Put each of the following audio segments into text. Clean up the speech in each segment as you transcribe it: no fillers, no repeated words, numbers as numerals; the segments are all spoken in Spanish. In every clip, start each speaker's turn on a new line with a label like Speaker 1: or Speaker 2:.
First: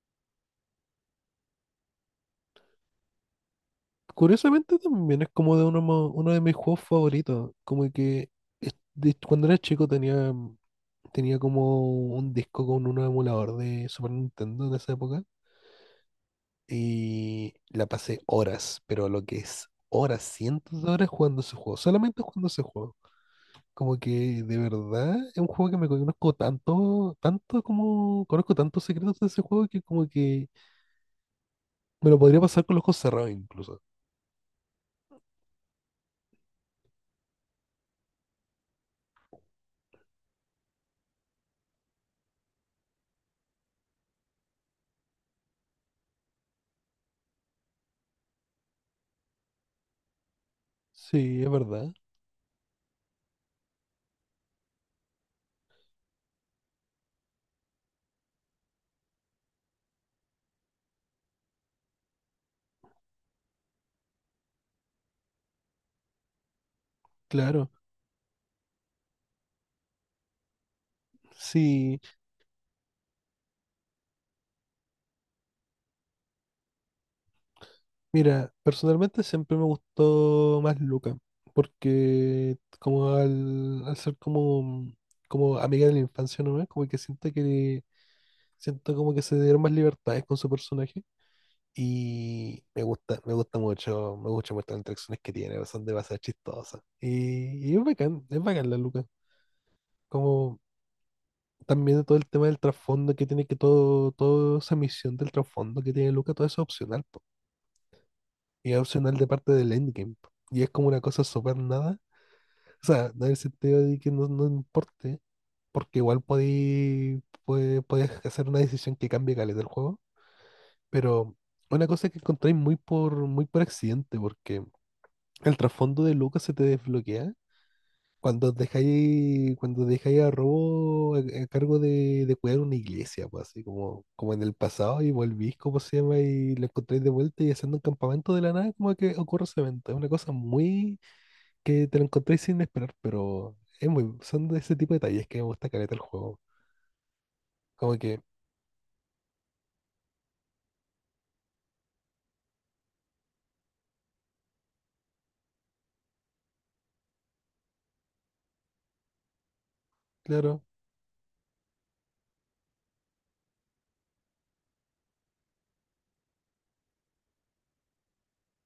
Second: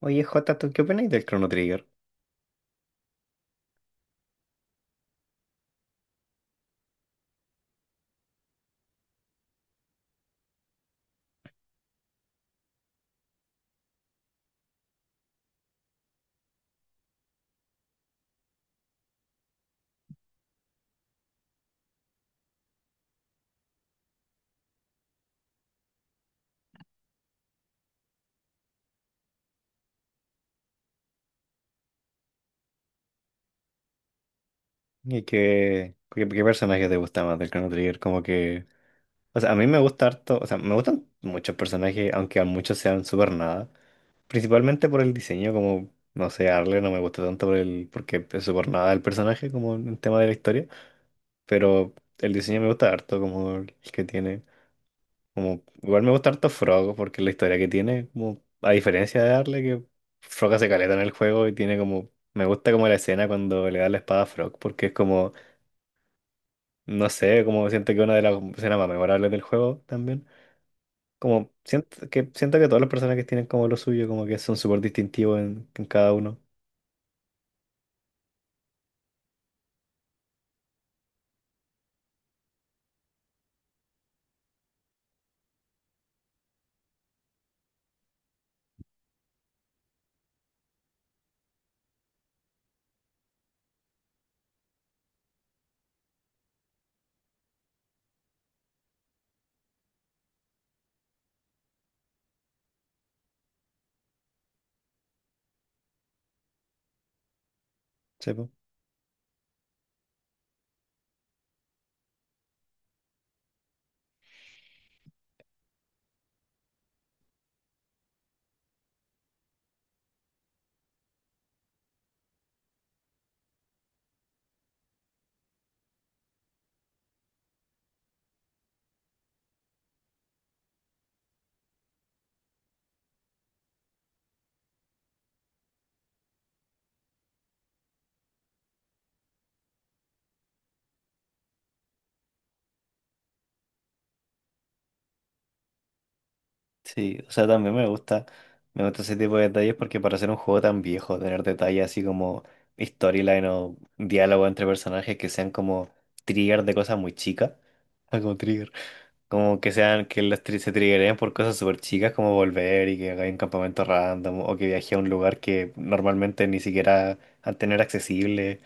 Speaker 1: Oye, Jota, ¿tú qué opinas del Chrono Trigger?
Speaker 2: Curiosamente también es como uno de mis juegos favoritos. Como que cuando era chico tenía, tenía como un disco con un emulador de Super Nintendo de esa época. Y la pasé horas, pero lo que es horas, cientos de horas jugando ese juego. Solamente jugando ese juego. Como que de verdad es un juego que me conozco tanto, tanto como conozco tantos secretos de ese juego que como que me lo podría pasar con los ojos cerrados incluso.
Speaker 1: ¿Y qué personaje te gusta más del Chrono Trigger? Como que, o sea, a mí me gusta harto, o sea, me gustan muchos personajes, aunque a muchos sean súper nada. Principalmente por el diseño, como, no sé, Arle no me gusta tanto porque es súper nada el personaje, como en tema de la historia.
Speaker 2: Sí, es verdad.
Speaker 1: Pero el diseño me gusta harto, como el que tiene. Como, igual me gusta harto Frog porque la historia que tiene, como, a diferencia de Darle, que Frog hace caleta en el juego y tiene como, me gusta como la escena cuando le da la espada a Frog porque es como, no sé, como
Speaker 2: Claro.
Speaker 1: siento que una de las escenas más memorables del juego también. Como
Speaker 2: Sí,
Speaker 1: siento que todos los personajes tienen como lo suyo, como que son súper distintivos en cada uno.
Speaker 2: mira, personalmente siempre me gustó más Luca, porque como al ser como, como amiga de la infancia, ¿no? Como que siento como que se dieron más libertades con su personaje y me gusta mucho las interacciones que tiene, son demasiado chistosas. Y es bacán la Luca. Como también todo el tema del trasfondo que tiene que todo, toda esa misión del trasfondo que tiene Luca, todo eso es opcional, po. Y es opcional de parte del endgame. Y es como una cosa súper nada. O sea, no en el sentido de que no, no importe, porque igual podéis hacer una decisión que cambie caleta el juego. Pero una cosa que encontráis muy por, muy por accidente, porque el trasfondo de Lucas se te desbloquea cuando dejáis a Robo a cargo de cuidar una iglesia, pues así como, como en el pasado, y volvís, como se llama, y lo encontráis de vuelta y haciendo un campamento de la nada, como que ocurre ese evento. Es una cosa muy que te lo encontréis sin esperar, pero es muy, son de ese tipo de detalles que me gusta caleta el juego.
Speaker 1: Sí, o sea, también me
Speaker 2: Como que,
Speaker 1: gusta, me gusta ese tipo de detalles porque para ser un juego tan viejo, tener detalles así como storyline o diálogo entre personajes que sean como trigger de cosas muy chicas, ah, como trigger, como que sean que
Speaker 2: claro,
Speaker 1: se triggeren por cosas súper chicas como volver y que hagáis un campamento random o que viaje a un lugar que normalmente ni siquiera al tener accesible.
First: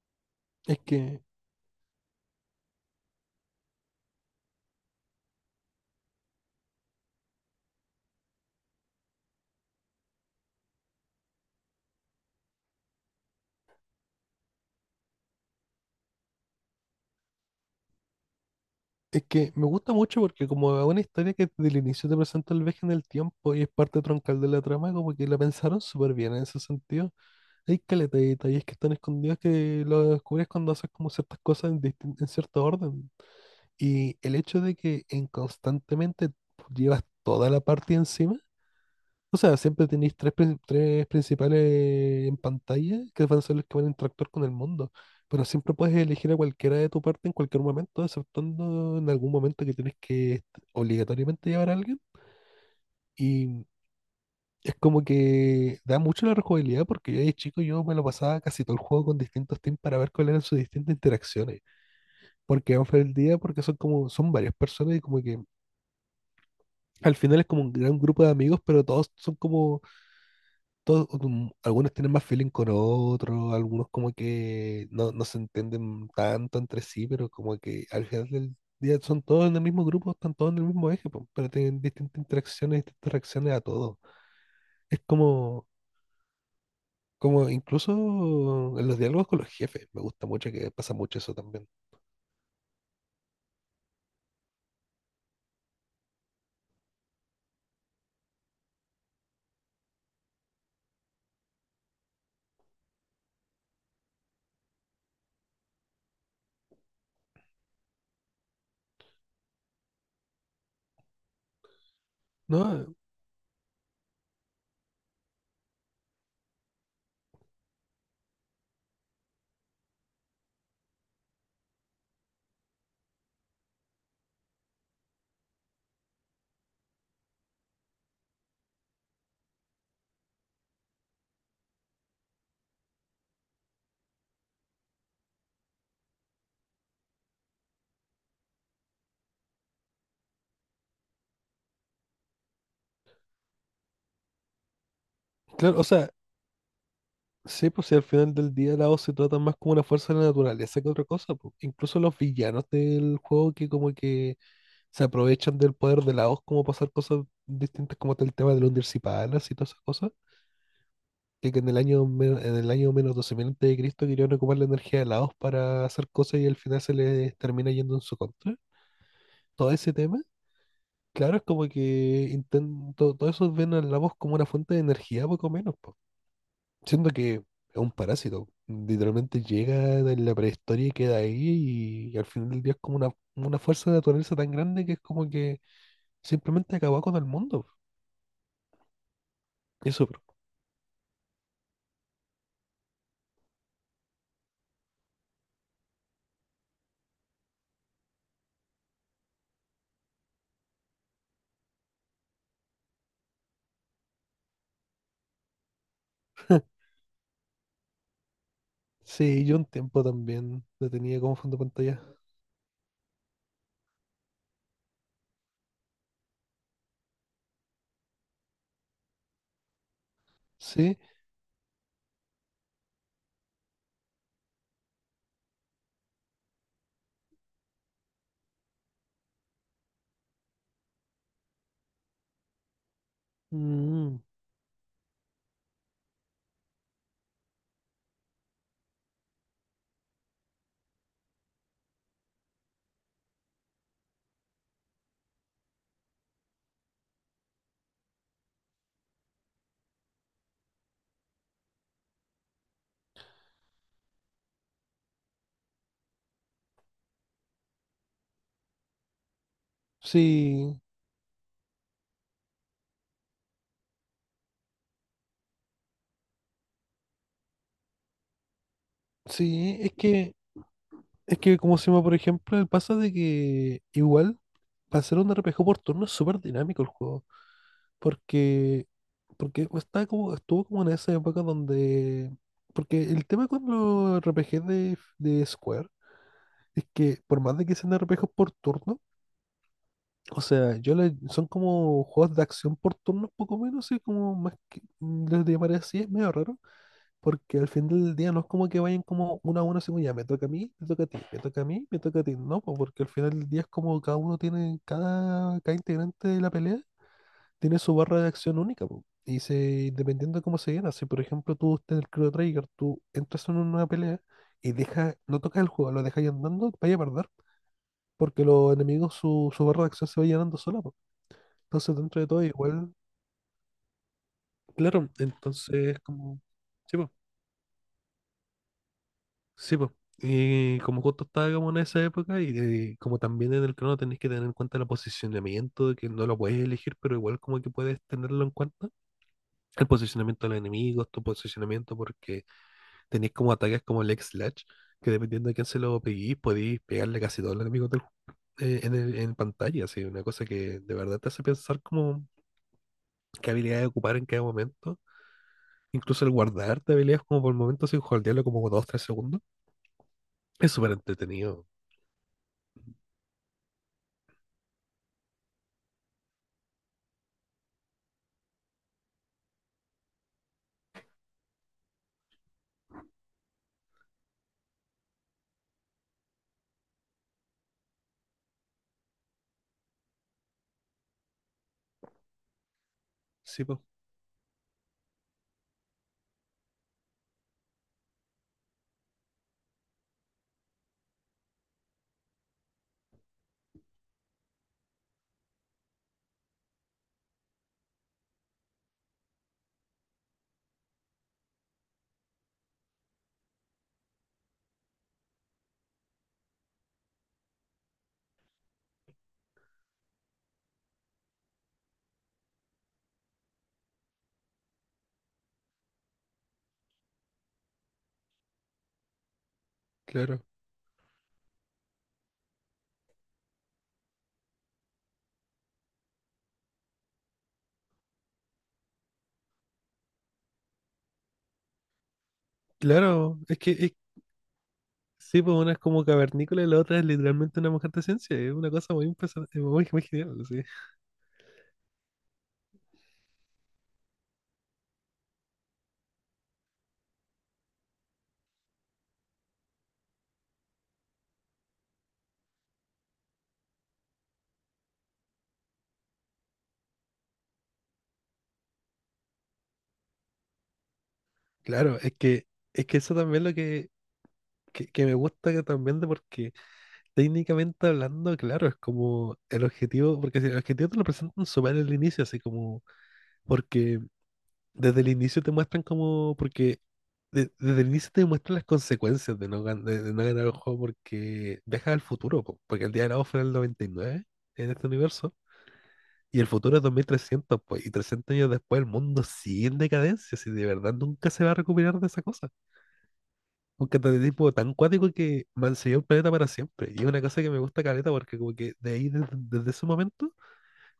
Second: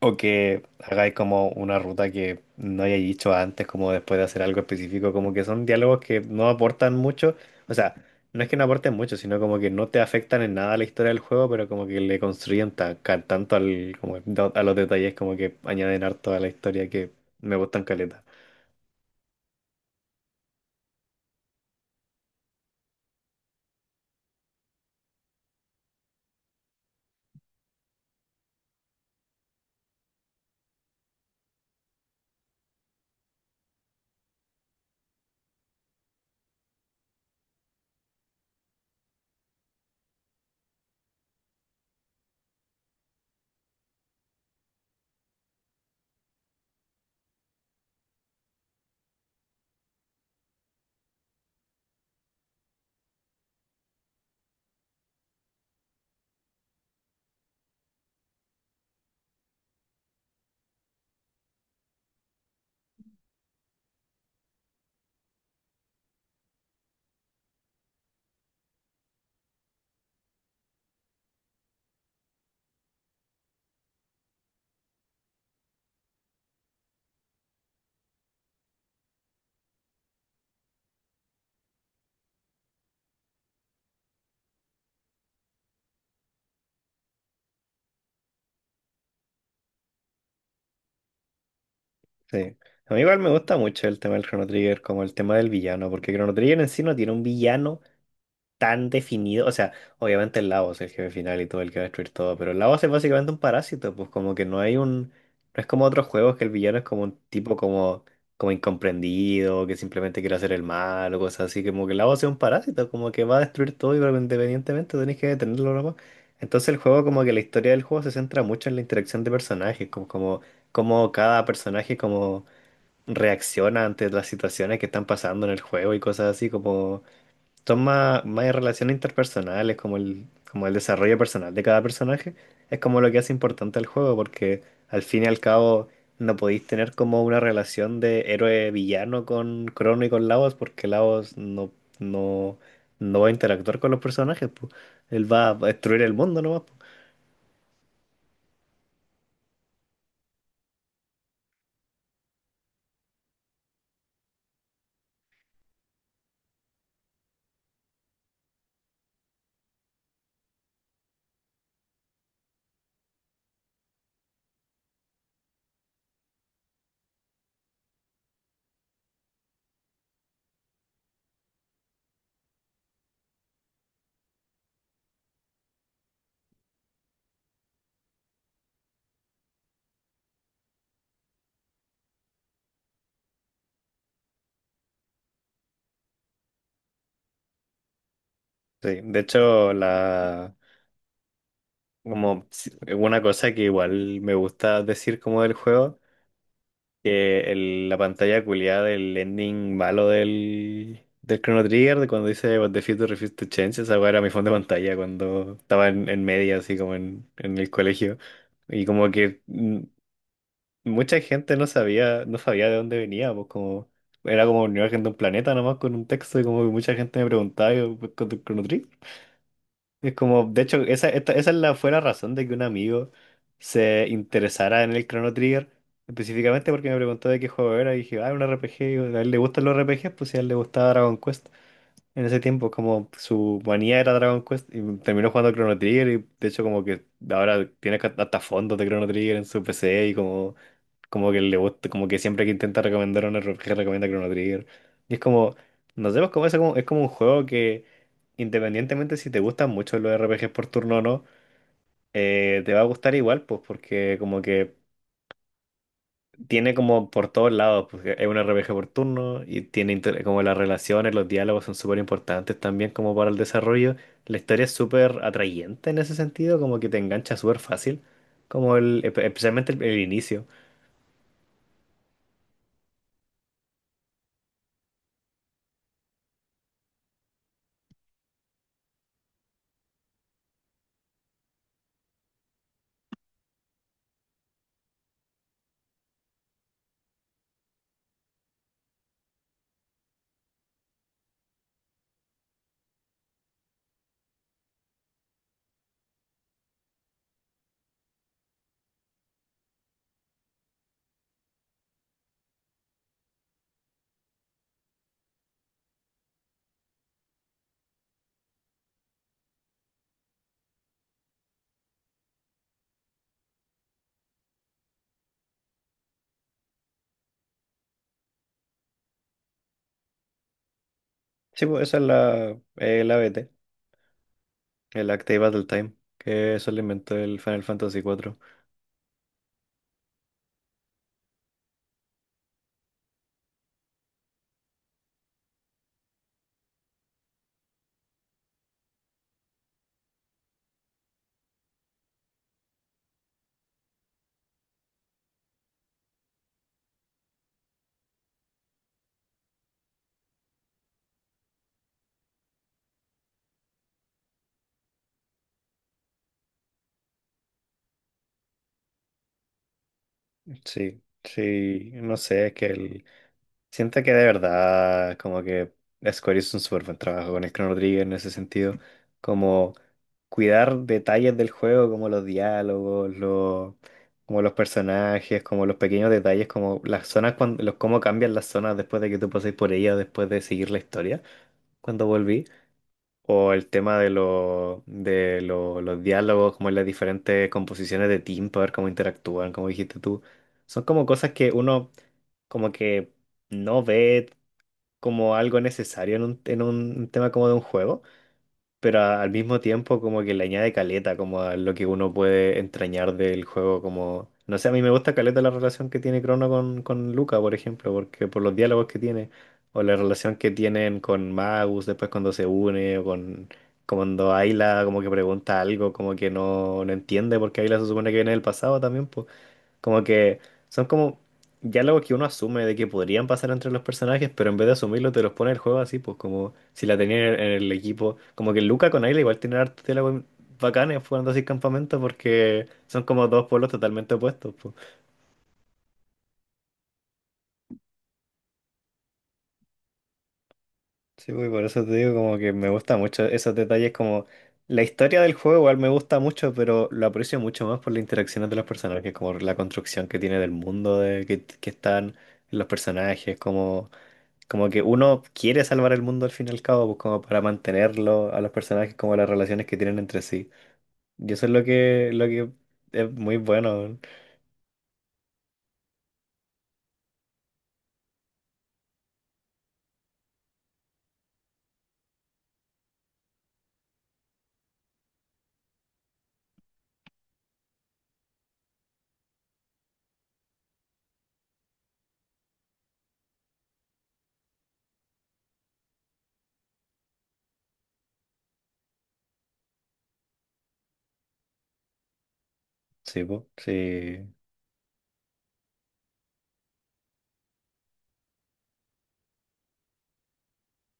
Speaker 1: O que
Speaker 2: es
Speaker 1: hagáis
Speaker 2: que,
Speaker 1: como una ruta que no hayáis dicho antes, como después de hacer algo específico, como que son diálogos que no aportan mucho. O sea, no es que no aporten mucho, sino como que no te afectan en nada a la historia del juego, pero como que le construyen tanto al, a los detalles, como que añaden harto a la historia que me gustan caleta.
Speaker 2: es que me gusta mucho porque como es una historia que desde el inicio te presenta el viaje en el tiempo y es parte troncal de la trama, como que la pensaron súper bien en ese sentido. Hay caleta de detalles que están escondidos que lo descubres cuando haces como ciertas cosas en cierto orden. Y el hecho de que en constantemente llevas toda la partida encima. O sea, siempre tenéis tres principales en pantalla que van a ser los que van a interactuar con el mundo. Pero siempre puedes elegir a cualquiera de tu parte en cualquier momento, exceptuando en algún momento que obligatoriamente llevar a alguien. Y es como que da mucho la rejugabilidad porque yo de chico yo me lo pasaba casi todo el juego con distintos teams para ver cuáles eran sus distintas interacciones. Porque vamos el día, porque son como, son varias personas y como que al final es como un gran grupo de amigos, pero todos son como todos, algunos tienen más feeling con otros, algunos como que no, no se entienden tanto entre sí, pero como que al final del día son todos en el mismo grupo, están todos en el mismo eje, po, pero tienen distintas interacciones, distintas reacciones a todo. Es como, como incluso en los diálogos con los jefes, me gusta mucho que pasa mucho eso también.
Speaker 1: Sí. A mí igual me gusta mucho el tema del Chrono Trigger, como el tema del villano, porque Chrono Trigger en sí no tiene un villano tan definido. O sea, obviamente el Lavos es el jefe final y todo el que va a destruir todo, pero el Lavos es básicamente un parásito, pues como que no hay un... No es como otros juegos que el villano es como un tipo como, como incomprendido, que simplemente quiere hacer el mal o cosas así, como que el Lavos es un parásito,
Speaker 2: No,
Speaker 1: como que va a destruir todo y pero independientemente tenés que detenerlo nomás. Entonces el juego, como que la historia del juego se centra mucho en la interacción de personajes, como cada personaje como reacciona ante las situaciones que están pasando en el juego y cosas así, como son más, más relaciones interpersonales, como el desarrollo personal de cada personaje, es como lo que hace importante el juego, porque al fin y al cabo no podéis tener como una relación de héroe-villano con Crono y con Lavos, porque Lavos no, no va a interactuar con los personajes, po. Él va a
Speaker 2: claro, o
Speaker 1: destruir
Speaker 2: sea,
Speaker 1: el mundo nomás, po.
Speaker 2: sí, pues si al final del día la voz se trata más como una fuerza de la naturaleza que otra cosa, po. Incluso los villanos del juego que como que se aprovechan del poder de la voz como para hacer cosas distintas, como el tema de los Dircipalas y todas esas cosas, que, en el año menos 12.000 antes de Cristo querían ocupar la energía de la voz para hacer cosas y al final se les termina yendo en su contra. Todo ese tema, claro, es como que intento, todo eso ven a la voz como una fuente de energía, poco menos, po. Siendo que es un parásito. Literalmente llega en la prehistoria y queda ahí y, al final del día es como una fuerza de naturaleza tan grande que es como que simplemente acabó con el mundo.
Speaker 1: Sí, de hecho,
Speaker 2: Eso, bro.
Speaker 1: la, como si- una cosa que igual me gusta decir como del juego. La pantalla culiada del ending malo del Chrono Trigger, de cuando dice "What the future refused to change", esa weá era mi fondo de pantalla cuando estaba en media, así como en el colegio. Y como que
Speaker 2: Sí, yo un tiempo también la
Speaker 1: mucha
Speaker 2: tenía como
Speaker 1: gente
Speaker 2: fondo de pantalla.
Speaker 1: no sabía de dónde venía, pues como era como una imagen de un planeta nomás con un texto, y como que mucha gente me preguntaba, yo, pues, con tu Chrono Trigger. Es como, de hecho,
Speaker 2: Sí,
Speaker 1: esa, esta- esa es la, fue la razón de que un amigo se interesara en el Chrono Trigger, específicamente porque me preguntó de qué juego era y dije, ah, un RPG, y yo, a él le gustan los RPGs, pues si a él le gustaba Dragon Quest. En ese tiempo, como su manía era
Speaker 2: mm,
Speaker 1: Dragon Quest, y terminó jugando Chrono Trigger y de hecho como que ahora tiene hasta fondos de Chrono Trigger en su PC y como que le gusta, como que siempre que intenta recomendar un RPG recomienda Chrono Trigger. Y es como, no sé, pues como es como un juego que independientemente si te gustan mucho los RPGs por turno o no, te va a gustar igual, pues porque como que tiene como por todos lados, porque es un RPG por turno y tiene como las
Speaker 2: sí,
Speaker 1: relaciones, los diálogos son súper importantes también como para el desarrollo. La historia es súper atrayente en ese sentido, como que te engancha súper fácil, como el, especialmente
Speaker 2: sí,
Speaker 1: el inicio.
Speaker 2: es que como se llama, por ejemplo, el pasa de que igual para hacer un RPG por turno es súper dinámico el juego, porque, porque está como, estuvo como en esa época donde, porque el tema con los RPG de Square es que por más de que sean RPGs por turno, o sea, son como juegos de acción por turnos, poco menos, así como más que les llamaré así, es medio raro, porque al fin del día no es como que vayan como uno a uno, así como ya me toca a mí, me toca a ti, me toca a mí, me toca a ti, no, po, porque al final del día es como cada uno tiene, cada, cada integrante de la pelea tiene su barra de acción única, po, y se, dependiendo de cómo se llena, si por ejemplo tú estás en el Chrono Trigger, tú entras en una pelea y deja, no tocas el juego, lo dejas ahí andando, vaya a perder, porque los enemigos, su barra de acción se va llenando sola, po.
Speaker 1: Sí, pues esa
Speaker 2: Entonces,
Speaker 1: es
Speaker 2: dentro de todo,
Speaker 1: la,
Speaker 2: igual,
Speaker 1: la B T.
Speaker 2: claro,
Speaker 1: El Act Battle Time,
Speaker 2: entonces, como,
Speaker 1: que eso lo
Speaker 2: sí, pues,
Speaker 1: inventó el Final Fantasy cuatro.
Speaker 2: sí, pues. Y como justo estaba como en esa época, y, como también en el crono tenés que tener en cuenta el posicionamiento, de que no lo puedes elegir, pero igual como que puedes tenerlo en cuenta. El posicionamiento de los enemigos, tu posicionamiento, porque tenés como ataques como el X-Slash, que dependiendo de quién se lo peguís, podéis pegarle casi todos los enemigos en, en pantalla, así, una cosa que de verdad te hace pensar como qué habilidades ocupar en cada momento. Incluso el guardarte habilidades como por momentos sin holdearlo como dos, tres segundos. Es súper
Speaker 1: Sí,
Speaker 2: entretenido.
Speaker 1: sí, no sé, es que el... siento que de verdad, como que Square hizo un súper buen trabajo con el Chrono Trigger en ese sentido, como cuidar detalles del juego, como los diálogos, los... como los personajes, como los pequeños detalles, como las zonas, cuando... los... cómo cambian las zonas después de que tú pases por ellas, después de seguir la historia, cuando volví. O
Speaker 2: Sí,
Speaker 1: el
Speaker 2: pues,
Speaker 1: tema de, los diálogos, como las diferentes composiciones de tiempo, a ver cómo interactúan, como dijiste tú. Son como cosas que uno como que no ve como algo necesario en un tema como de un juego, pero al mismo tiempo como que le añade caleta, como a lo que uno puede entrañar del juego, como... No sé, a mí me gusta caleta la relación que tiene Crono con Luca, por ejemplo, porque por los diálogos que tiene, o la relación que tienen con Magus después cuando se une, o con... Cuando Ayla como que pregunta algo, como que no entiende, porque Ayla se supone que viene del pasado también, pues. Como que
Speaker 2: claro.
Speaker 1: son como diálogos que uno asume de que podrían pasar entre los personajes, pero en vez de asumirlo te los pone el juego así, pues como si la tenían en el equipo. Como que Luca con Ayla igual tienen hartos diálogos bacanes jugando así campamento porque son como
Speaker 2: Claro,
Speaker 1: dos pueblos totalmente opuestos, pues.
Speaker 2: sí, pues una es como cavernícola y la otra es literalmente una mujer de ciencia. Es una cosa muy impresionante, muy, muy genial, sí.
Speaker 1: Sí, pues, y por eso te digo como que me gusta mucho esos detalles, como la historia del juego igual me gusta mucho, pero lo aprecio mucho más por las interacciones de los personajes, como la construcción que tiene del mundo de, que están los personajes, como... Como que uno quiere salvar el mundo al fin y al cabo, pues como para mantenerlo a los personajes, como las relaciones que tienen entre sí. Y eso es
Speaker 2: Claro,
Speaker 1: lo que
Speaker 2: es que
Speaker 1: es
Speaker 2: eso
Speaker 1: muy
Speaker 2: también es lo
Speaker 1: bueno, weón.
Speaker 2: que me gusta que también de porque técnicamente hablando, claro, es como el objetivo, porque si el objetivo te lo presentan súper al inicio, así como, porque desde el inicio te muestran como, porque desde el inicio te muestran las consecuencias de no, de no ganar el juego porque viajas al futuro, po, porque el día de la voz fue en el 99 en este universo y el futuro es 2300, pues, y 300 años después el mundo sigue en decadencia, si de verdad nunca se va a recuperar de esa cosa.
Speaker 1: Sí, pues,
Speaker 2: Un
Speaker 1: sí,
Speaker 2: tipo tan cuático que mancilló el planeta para siempre. Y es una cosa que me gusta caleta porque como que de ahí, desde, desde ese momento,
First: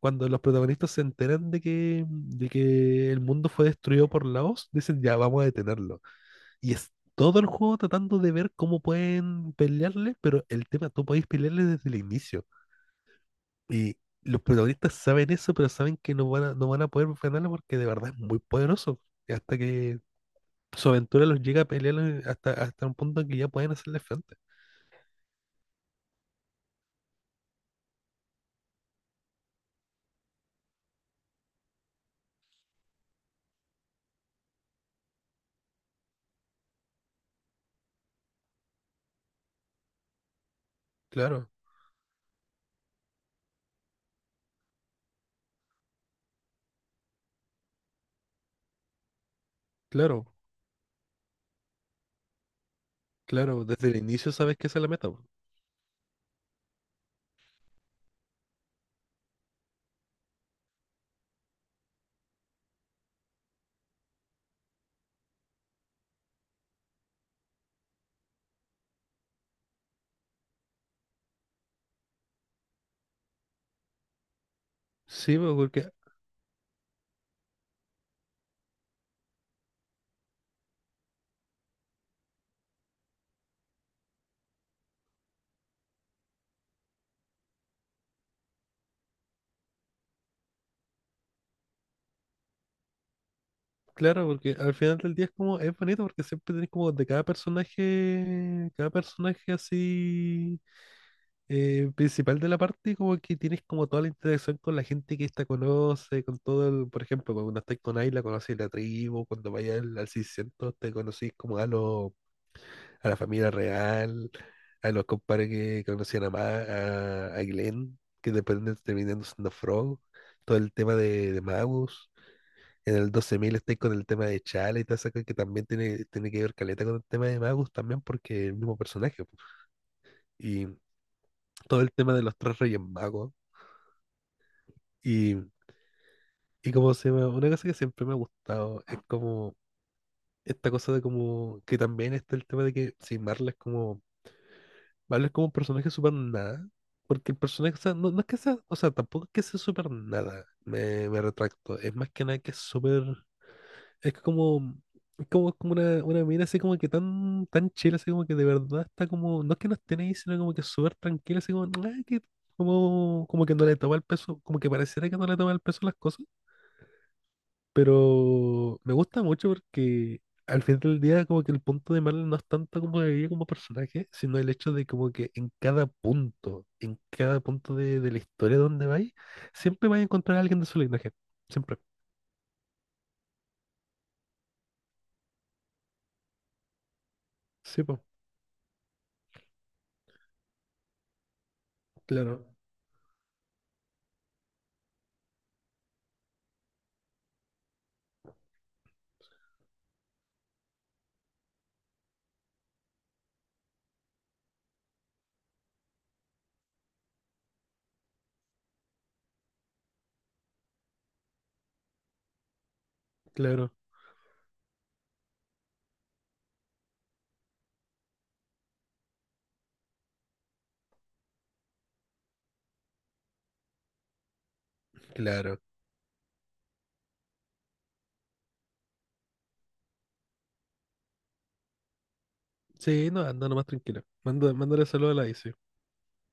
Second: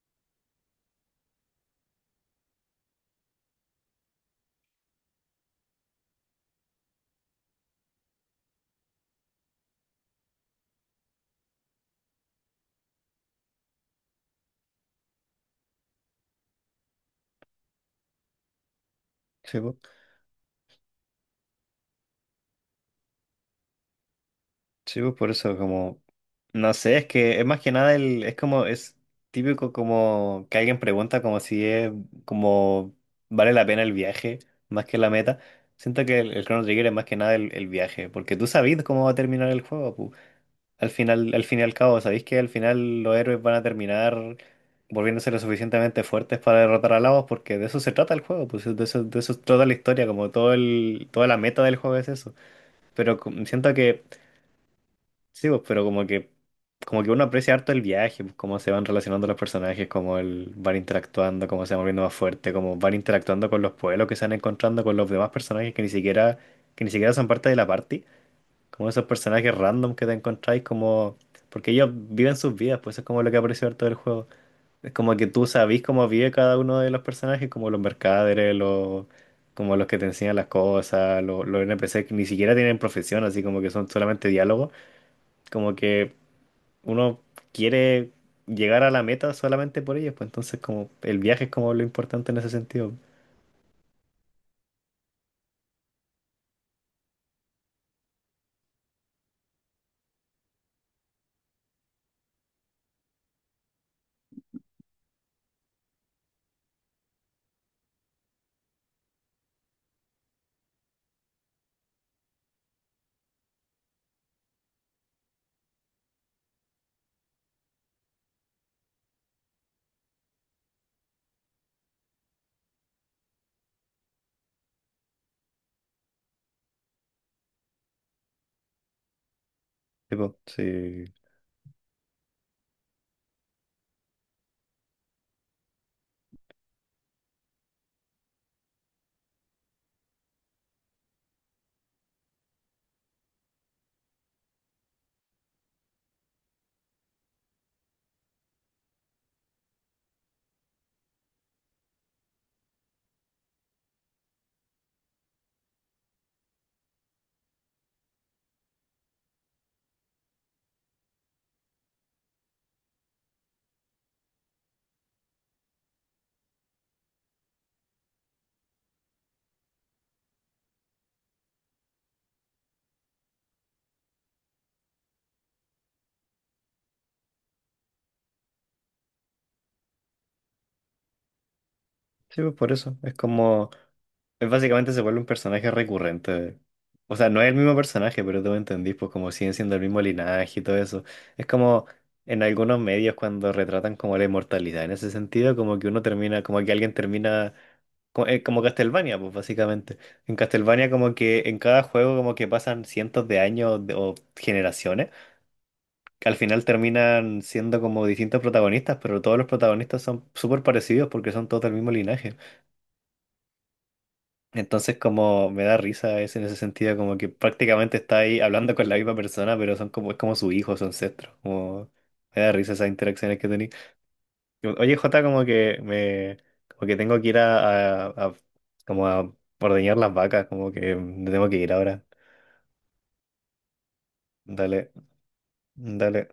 Speaker 2: cuando los protagonistas se enteran de que el mundo fue destruido por la voz, dicen ya vamos a detenerlo. Y es todo el juego tratando de ver cómo pueden pelearle, pero el tema, tú podéis pelearle desde el inicio. Y los protagonistas saben eso, pero saben que no van a poder frenarlo porque de verdad es muy poderoso. Y hasta
Speaker 1: sí, pues,
Speaker 2: que su aventura los llega a pelear hasta un punto en que ya pueden hacerle frente.
Speaker 1: sí, pues, por eso como, no sé, es que es más que nada el, es como, es típico como que alguien pregunta como si es, como vale la pena el viaje más que la meta. Siento que el Chrono Trigger es más que nada el, el viaje, porque tú sabes cómo va a terminar el juego, pu. Al final, al
Speaker 2: Claro,
Speaker 1: fin y al cabo, ¿sabéis que al final los héroes van a terminar volviéndose lo suficientemente fuertes para derrotar a Lavos? Porque de eso se trata el juego, pues de eso trata la historia, como
Speaker 2: claro,
Speaker 1: todo el, toda la meta del juego es eso. Pero
Speaker 2: claro.
Speaker 1: siento
Speaker 2: Desde el
Speaker 1: que,
Speaker 2: inicio sabes que esa es la meta, po.
Speaker 1: sí, pues, pero como que uno aprecia harto el viaje, pues, cómo se van relacionando los personajes, cómo el, van interactuando, cómo se van volviendo más fuertes, cómo van interactuando con los pueblos que se van encontrando, con los demás personajes que ni siquiera son parte de la party. Como esos personajes random que te encontráis, como. Porque ellos viven sus vidas, pues eso es como lo que aprecio harto del juego. Es como que
Speaker 2: Sí,
Speaker 1: tú
Speaker 2: po,
Speaker 1: sabís
Speaker 2: porque,
Speaker 1: cómo vive cada uno de los personajes, como los mercaderes, los. Como los que te enseñan las cosas, los NPC que ni siquiera tienen profesión, así como que son solamente diálogos. Como que uno quiere llegar a la meta solamente por ellos, pues entonces como el viaje es como lo importante en ese sentido.
Speaker 2: claro, porque al final del día es como, es bonito porque siempre tenés como de cada personaje así principal de la parte, como que tienes como toda la interacción con la gente que esta conoce, con todo el, por ejemplo, cuando estás con Ayla conoces la tribu, cuando vayas al 600 te conocís como a, los a la familia real, a los compadres que conocían a, a Glenn, que dependen terminando siendo Frog, todo el tema de Magus. En el 12.000 estáis con el tema de Chala y toda esa cosa que también tiene, tiene que ver caleta con el tema de Magus también porque es el mismo personaje, pues.
Speaker 1: Tipo,
Speaker 2: Y
Speaker 1: sí.
Speaker 2: todo el tema de los tres reyes magos. Y, y como se llama, una cosa que siempre me ha gustado es como esta cosa de como que también está el tema de que si Marla es como, Marla es como un personaje súper nada, porque el personaje, o sea, no, no es que sea, o sea, tampoco es que sea súper nada, me retracto, es más que nada que es súper, es que como, es como, es como una mina así como que tan, tan chila, así como que de verdad está como, no es que no esté ahí, sino como que súper tranquila, así como, "Ah, que, como, como que no le toma el peso, como que pareciera que no le toma el peso a las cosas. Pero me gusta mucho porque al final del día como que el punto de Marvel no es tanto como ella como personaje, sino el hecho de como que en cada punto de la historia donde vais, siempre vais a encontrar a alguien de su linaje. Siempre.
Speaker 1: Sí, pues por eso. Es como. Él básicamente se vuelve un personaje recurrente. O sea, no es el mismo
Speaker 2: Sí, pues,
Speaker 1: personaje, pero tú me entendís, pues como siguen siendo el mismo linaje y todo eso. Es como en
Speaker 2: claro,
Speaker 1: algunos medios cuando retratan como la inmortalidad en ese sentido, como que uno termina, como que alguien termina, como, Castlevania, pues básicamente. En Castlevania como que en cada juego como que pasan cientos de años o generaciones, que al final terminan siendo como distintos protagonistas, pero todos los protagonistas son súper parecidos porque son todos del mismo linaje.
Speaker 2: claro,
Speaker 1: Entonces como me da risa es en ese sentido, como que prácticamente está ahí hablando con la misma persona, pero son como, es como su hijo, su ancestro. Como, me da risa esas interacciones que tenía. Oye, Jota, como
Speaker 2: claro.
Speaker 1: que me, como que tengo que ir como a ordeñar las vacas, como que me tengo que ir ahora.
Speaker 2: Sí, no, anda nomás tranquila. Manda, mándale
Speaker 1: Dale,
Speaker 2: saludo a la Izzy.
Speaker 1: dale.